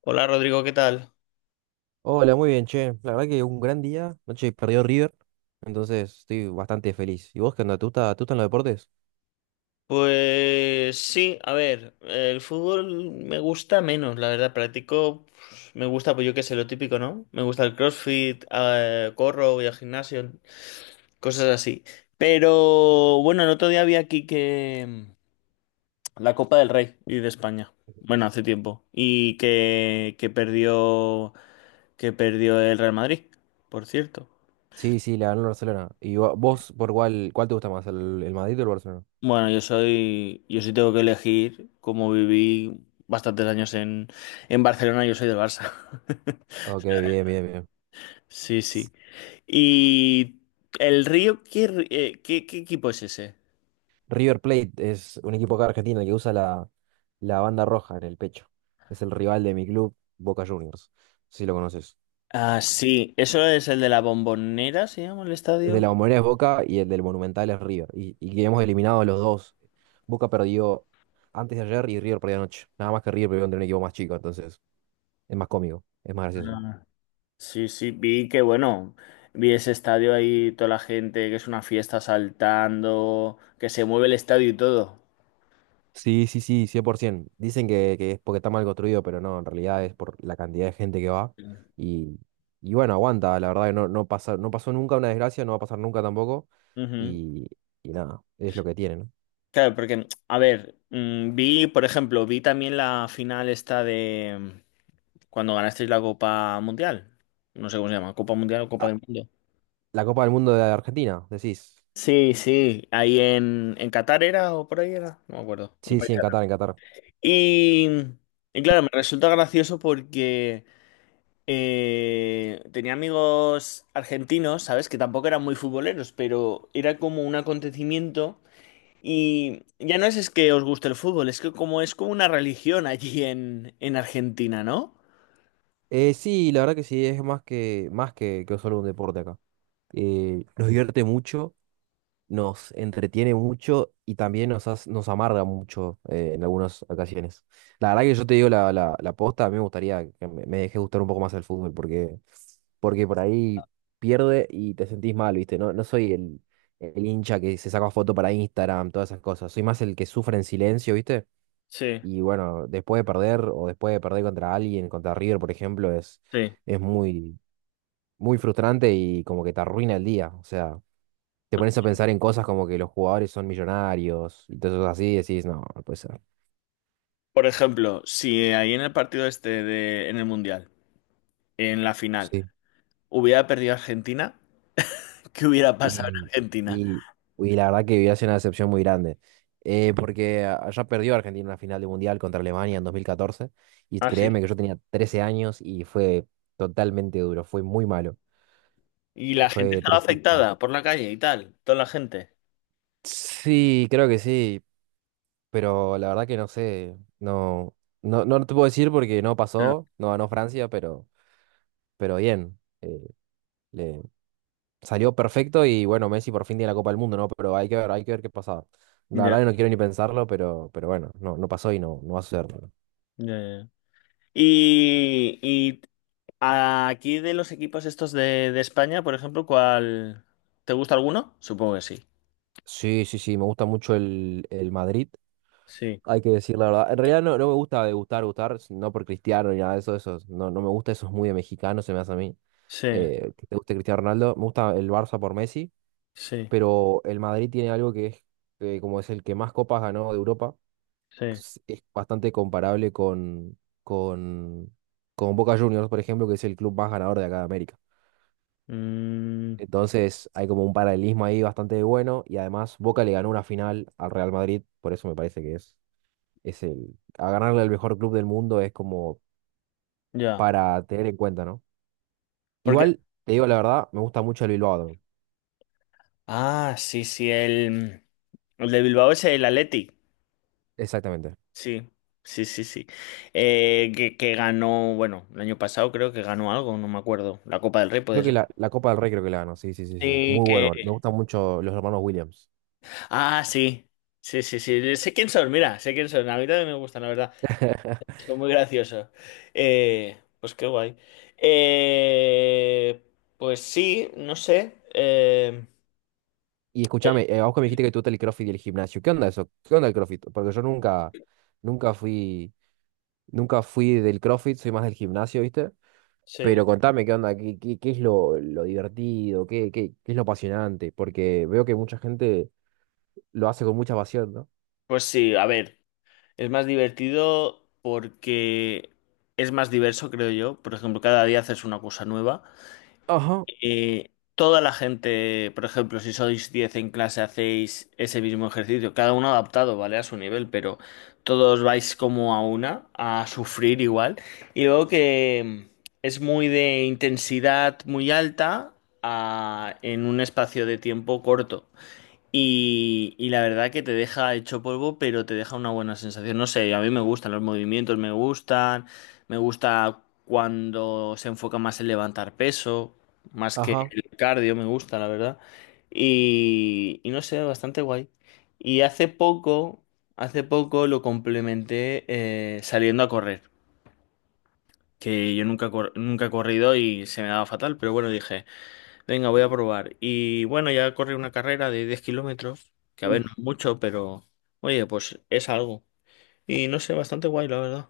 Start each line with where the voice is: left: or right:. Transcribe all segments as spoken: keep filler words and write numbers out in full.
left: Hola Rodrigo, ¿qué tal?
right: Hola, muy bien, che. La verdad que un gran día. Noche perdió River, entonces estoy bastante feliz. ¿Y vos qué onda? ¿Te gusta, te gustan los deportes?
left: Pues sí, a ver, el fútbol me gusta menos, la verdad, practico, pues, me gusta, pues yo qué sé, lo típico, ¿no? Me gusta el CrossFit, ah, eh, corro, voy al gimnasio, cosas así. Pero bueno, el otro día vi aquí que mm, la Copa del Rey y de España, bueno, hace tiempo, y que, que perdió, que perdió el Real Madrid, por cierto.
right: Sí, sí, le ganó el Barcelona. ¿Y vo- vos por cuál, cuál te gusta más, el, el Madrid o el Barcelona?
left: Bueno, yo soy, yo sí tengo que elegir, como viví bastantes años en, en Barcelona, yo soy del Barça.
right: Ok, bien, bien, bien.
left: Sí, sí.
right: S-
left: ¿Y el Río, qué, ri- eh, qué, qué equipo es ese?
right: River Plate es un equipo acá argentino que usa la, la banda roja en el pecho. Es el rival de mi club, Boca Juniors, si lo conoces.
left: Ah, sí, eso es el de la Bombonera, se llama el
right: De
left: estadio.
right: la Bombonera es Boca y el del Monumental es River. Y, y que hemos eliminado a los dos. Boca perdió antes de ayer y River perdió anoche. Nada más que River perdió contra un equipo más chico, entonces es más cómico, es más gracioso.
left: Ah, sí, sí, vi que bueno, vi ese estadio ahí, toda la gente, que es una fiesta saltando, que se mueve el estadio y todo.
right: Sí, sí, sí, cien por ciento. Dicen que, que es porque está mal construido, pero no, en realidad es por la cantidad de gente que va. Y, y bueno, aguanta, la verdad que no, no pasa, no pasó nunca una desgracia, no va a pasar nunca tampoco.
left: Ujú.
right: Y, y nada, es lo que tiene, ¿no?
left: Claro, porque, a ver, mm, vi, por ejemplo, vi también la final esta de mm, cuando ganasteis la Copa Mundial. No sé cómo se llama, Copa Mundial o Copa
right: Ah,
left: del Mundo.
right: la Copa del Mundo de Argentina, decís.
left: Sí, sí, ahí en, en Qatar era o por ahí era, no me acuerdo, un
right: Sí,
left: país
right: sí, en
left: árabe.
right: Qatar, en Qatar.
left: Y, y claro, me resulta gracioso porque eh, tenía amigos argentinos, ¿sabes? Que tampoco eran muy futboleros, pero era como un acontecimiento. Y ya no es, es que os guste el fútbol, es que como es como una religión allí en, en Argentina, ¿no?
right: Eh, sí, la verdad que sí, es más que, más que, que solo un deporte acá. Eh, nos divierte mucho, nos entretiene mucho y también nos, hace- nos amarga mucho eh, en algunas ocasiones. La verdad que yo te digo la, la, la posta, a mí me gustaría que me, me deje gustar un poco más el fútbol porque, porque por ahí pierde y te sentís mal, ¿viste? No, no soy el, el hincha que se saca foto para Instagram, todas esas cosas. Soy más el que sufre en silencio, ¿viste?
left: Sí,
right: Y bueno, después de perder o después de perder contra alguien, contra River, por ejemplo, es,
left: sí.
right: es muy, muy frustrante y como que te arruina el día. O sea, te pones a pensar en cosas como que los jugadores son millonarios y todo eso así, y decís, no, no puede ser.
left: Por ejemplo, si ahí en el partido este de, en el Mundial, en la final,
right: Sí.
left: hubiera perdido Argentina, ¿qué hubiera pasado en
right: Y,
left: Argentina?
right: y, y la verdad que viví hace una decepción muy grande. Eh, porque allá perdió Argentina una final de Mundial contra Alemania en dos mil catorce. Y
left: Ah, sí.
right: créeme que yo tenía trece años y fue totalmente duro, fue muy malo,
left: Y la gente
right: fue
left: estaba
right: tristísimo.
left: afectada por la calle y tal, toda la gente.
right: Sí, creo que sí. Pero la verdad que no sé, no, no, no te puedo decir porque no
left: Ya,
right: pasó, no ganó Francia, pero, pero bien, eh, le salió perfecto y bueno, Messi por fin tiene la Copa del Mundo, ¿no? Pero hay que ver, hay que ver qué pasa. La
left: ya,
right: verdad que no quiero ni pensarlo, pero, pero bueno, no, no pasó y no, no va a suceder.
left: ya, ya. Y, y aquí de los equipos estos de, de España, por ejemplo, ¿cuál? ¿Te gusta alguno? Supongo que sí.
right: Sí, sí, sí, me gusta mucho el, el Madrid,
left: Sí.
right: hay que decir la verdad. En realidad no, no me gusta de gustar, gustar, no por Cristiano ni nada de eso, eso no, no me gusta, eso es muy de mexicano, se me hace a mí.
left: Sí,
right: Eh, que te guste Cristiano Ronaldo, me gusta el Barça por Messi.
left: sí,
right: Pero el Madrid tiene algo que es, eh, como es el que más copas ganó de Europa,
left: sí.
right: es es bastante comparable con, con, con Boca Juniors, por ejemplo, que es el club más ganador de acá de América.
left: Mm,
right: Entonces hay como un paralelismo ahí bastante bueno y además Boca le ganó una final al Real Madrid, por eso me parece que es, es el, a ganarle al mejor club del mundo es como
left: ya.
right: para tener en cuenta, ¿no?
left: Porque.
right: Igual, te digo la verdad, me gusta mucho el Bilbao. Athletic.
left: Ah, sí, sí, el, el de Bilbao es el Athletic.
right: Exactamente.
left: Sí, sí, sí, sí. Eh, que, que ganó, bueno, el año pasado creo que ganó algo, no me acuerdo. La Copa del Rey
right: Creo
left: puede
right: que
left: ser.
right: la, la Copa del Rey creo que la ganó, sí, sí, sí, sí.
left: Sí,
right: Muy
left: que.
right: bueno, me gustan mucho los hermanos Williams.
left: Ah, sí. Sí, sí, sí. Sé quién son, mira, sé quién son. A mí también me gustan, la verdad. Son muy graciosos. Eh, pues qué guay. Eh, pues sí, no sé. Eh,
right: Y escúchame, eh, vos que me dijiste que te gusta el CrossFit y el gimnasio. ¿Qué onda eso? ¿Qué onda el CrossFit? Porque yo nunca, nunca fui, nunca fui del CrossFit, soy más del gimnasio, ¿viste?
left: sí.
right: Pero contame qué onda, qué, qué, qué es lo, lo divertido, qué, qué, qué es lo apasionante, porque veo que mucha gente lo hace con mucha pasión, ¿no?
left: Pues sí, a ver, es más divertido porque es más diverso, creo yo. Por ejemplo, cada día haces una cosa nueva.
right: Ajá,
left: Eh, toda la gente, por ejemplo, si sois diez en clase, hacéis ese mismo ejercicio, cada uno adaptado, ¿vale? A su nivel, pero todos vais como a una, a sufrir igual. Y luego que es muy de intensidad muy alta a- en un espacio de tiempo corto. Y, y la verdad que te deja hecho polvo, pero te deja una buena sensación. No sé, a mí me gustan los movimientos, me gustan, me gusta cuando se enfoca más en levantar peso, más que
right: ajá.
left: el cardio, me gusta, la verdad. Y, y no sé, bastante guay. Y hace poco, hace poco lo complementé eh, saliendo a correr, que yo nunca, cor- nunca he corrido y se me daba fatal, pero bueno, dije... Venga, voy a probar. Y bueno, ya corrí una carrera de diez kilómetros, que a ver, no es mucho, pero oye, pues es algo. Y no sé, bastante guay, la verdad.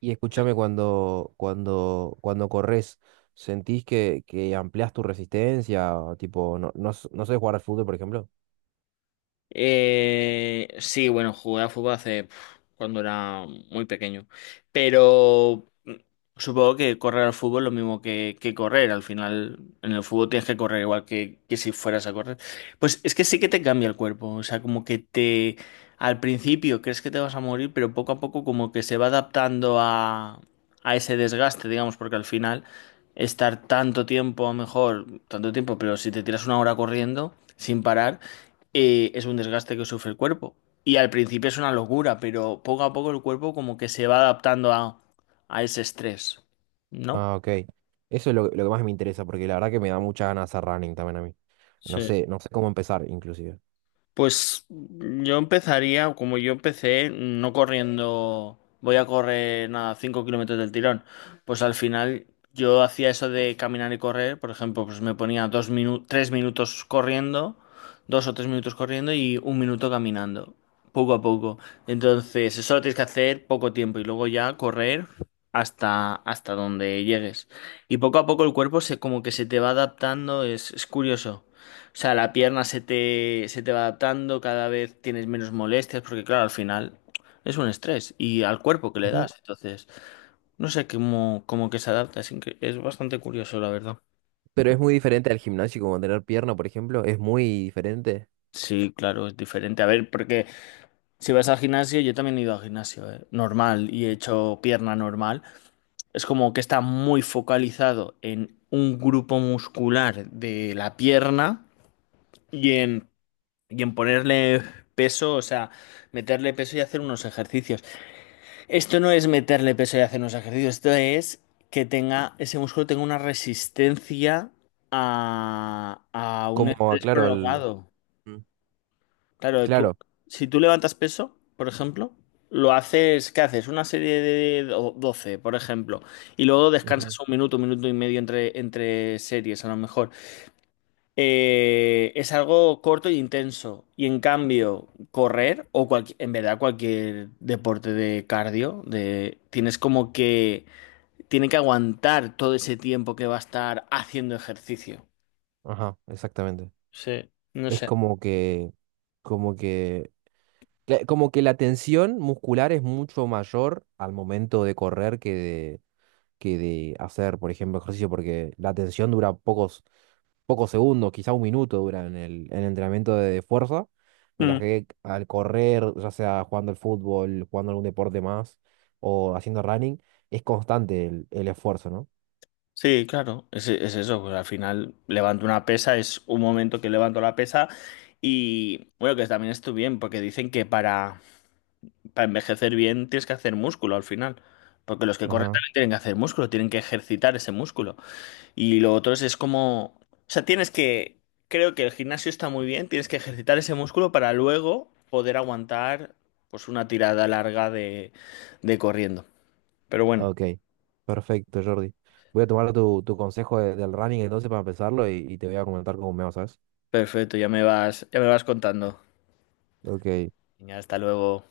right: Y escúchame cuando, cuando, cuando corres, ¿sentís que, que ampliás tu resistencia? Tipo, no, no, s- no sabés jugar al fútbol, por ejemplo.
left: Eh, sí, bueno, jugué a fútbol hace pf, cuando era muy pequeño. Pero mm, supongo que correr al fútbol es lo mismo que, que correr. Al final, en el fútbol tienes que correr igual que, que si fueras a correr. Pues es que sí que te cambia el cuerpo. O sea, como que te. Al principio crees que te vas a morir, pero poco a poco como que se va adaptando a, a ese desgaste, digamos, porque al final estar tanto tiempo, a lo mejor, tanto tiempo, pero si te tiras una hora corriendo sin parar eh, es un desgaste que sufre el cuerpo. Y al principio es una locura, pero poco a poco el cuerpo como que se va adaptando a, a ese estrés, ¿no?
right: Ah, ok. Eso es lo, lo que más me interesa, porque la verdad que me da muchas ganas hacer running también a mí. No
left: Sí.
right: sé, no sé cómo empezar, inclusive.
left: Pues yo empezaría, como yo empecé, no corriendo, voy a correr nada, cinco kilómetros del tirón. Pues al final yo hacía eso de caminar y correr, por ejemplo, pues me ponía dos minu- tres minutos corriendo, dos o tres minutos corriendo y un minuto caminando, poco a poco. Entonces, eso lo tienes que hacer poco tiempo y luego ya correr hasta, hasta donde llegues. Y poco a poco el cuerpo se como que se te va adaptando, es, es curioso. O sea, la pierna se te, se te va adaptando, cada vez tienes menos molestias, porque claro, al final es un estrés y al cuerpo que le
right: Ujú.
left: das. Entonces, no sé cómo, cómo que se adapta, es, incre- es bastante curioso, la verdad.
right: Pero es muy diferente al gimnasio, como tener pierna, por ejemplo, es muy diferente.
left: Sí, claro, es diferente. A ver, porque si vas al gimnasio, yo también he ido al gimnasio, eh, normal y he hecho pierna normal. Es como que está muy focalizado en un grupo muscular de la pierna y en, y en ponerle peso, o sea, meterle peso y hacer unos ejercicios. Esto no es meterle peso y hacer unos ejercicios, esto es que tenga, ese músculo tenga una resistencia a, a un
right: Como,
left: estrés
right: claro, al...
left: prolongado.
right: Mm.
left: Claro, tú,
right: Claro.
left: si tú levantas peso, por ejemplo, lo haces, ¿qué haces? Una serie de do- doce, por ejemplo, y luego
right: Ujú.
left: descansas un minuto, un minuto y medio entre, entre series, a lo mejor eh, es algo corto e intenso. Y en cambio, correr o cualqui- en verdad cualquier deporte de cardio, de, tienes como que, tiene que aguantar todo ese tiempo que va a estar haciendo ejercicio.
right: Ajá, exactamente.
left: Sí, no
right: Es
left: sé.
right: como que, como que, cla- como que la tensión muscular es mucho mayor al momento de correr que de, que de hacer, por ejemplo, ejercicio, porque la tensión dura pocos, pocos segundos, quizá un minuto dura en el, en el entrenamiento de fuerza, mientras
left: Mm.
right: que al correr, ya sea jugando al fútbol, jugando algún deporte más o haciendo running, es constante el, el esfuerzo, ¿no?
left: Sí, claro, es, es eso, pues al final levanto una pesa, es un momento que levanto la pesa y bueno, que también estoy bien, porque dicen que para para envejecer bien tienes que hacer músculo al final. Porque los que corren
right: Ajá,
left: también tienen que hacer músculo, tienen que ejercitar ese músculo. Y lo otro es, es como... O sea, tienes que... Creo que el gimnasio está muy bien, tienes que ejercitar ese músculo para luego poder aguantar pues una tirada larga de, de corriendo. Pero bueno,
right: ok, perfecto, Jordi. Voy a tomar tu, tu consejo de- del running entonces para empezarlo y, y te voy a comentar cómo me va, ¿sabes?
left: perfecto, ya me vas, ya me vas contando.
right: Ok.
left: Venga, hasta luego.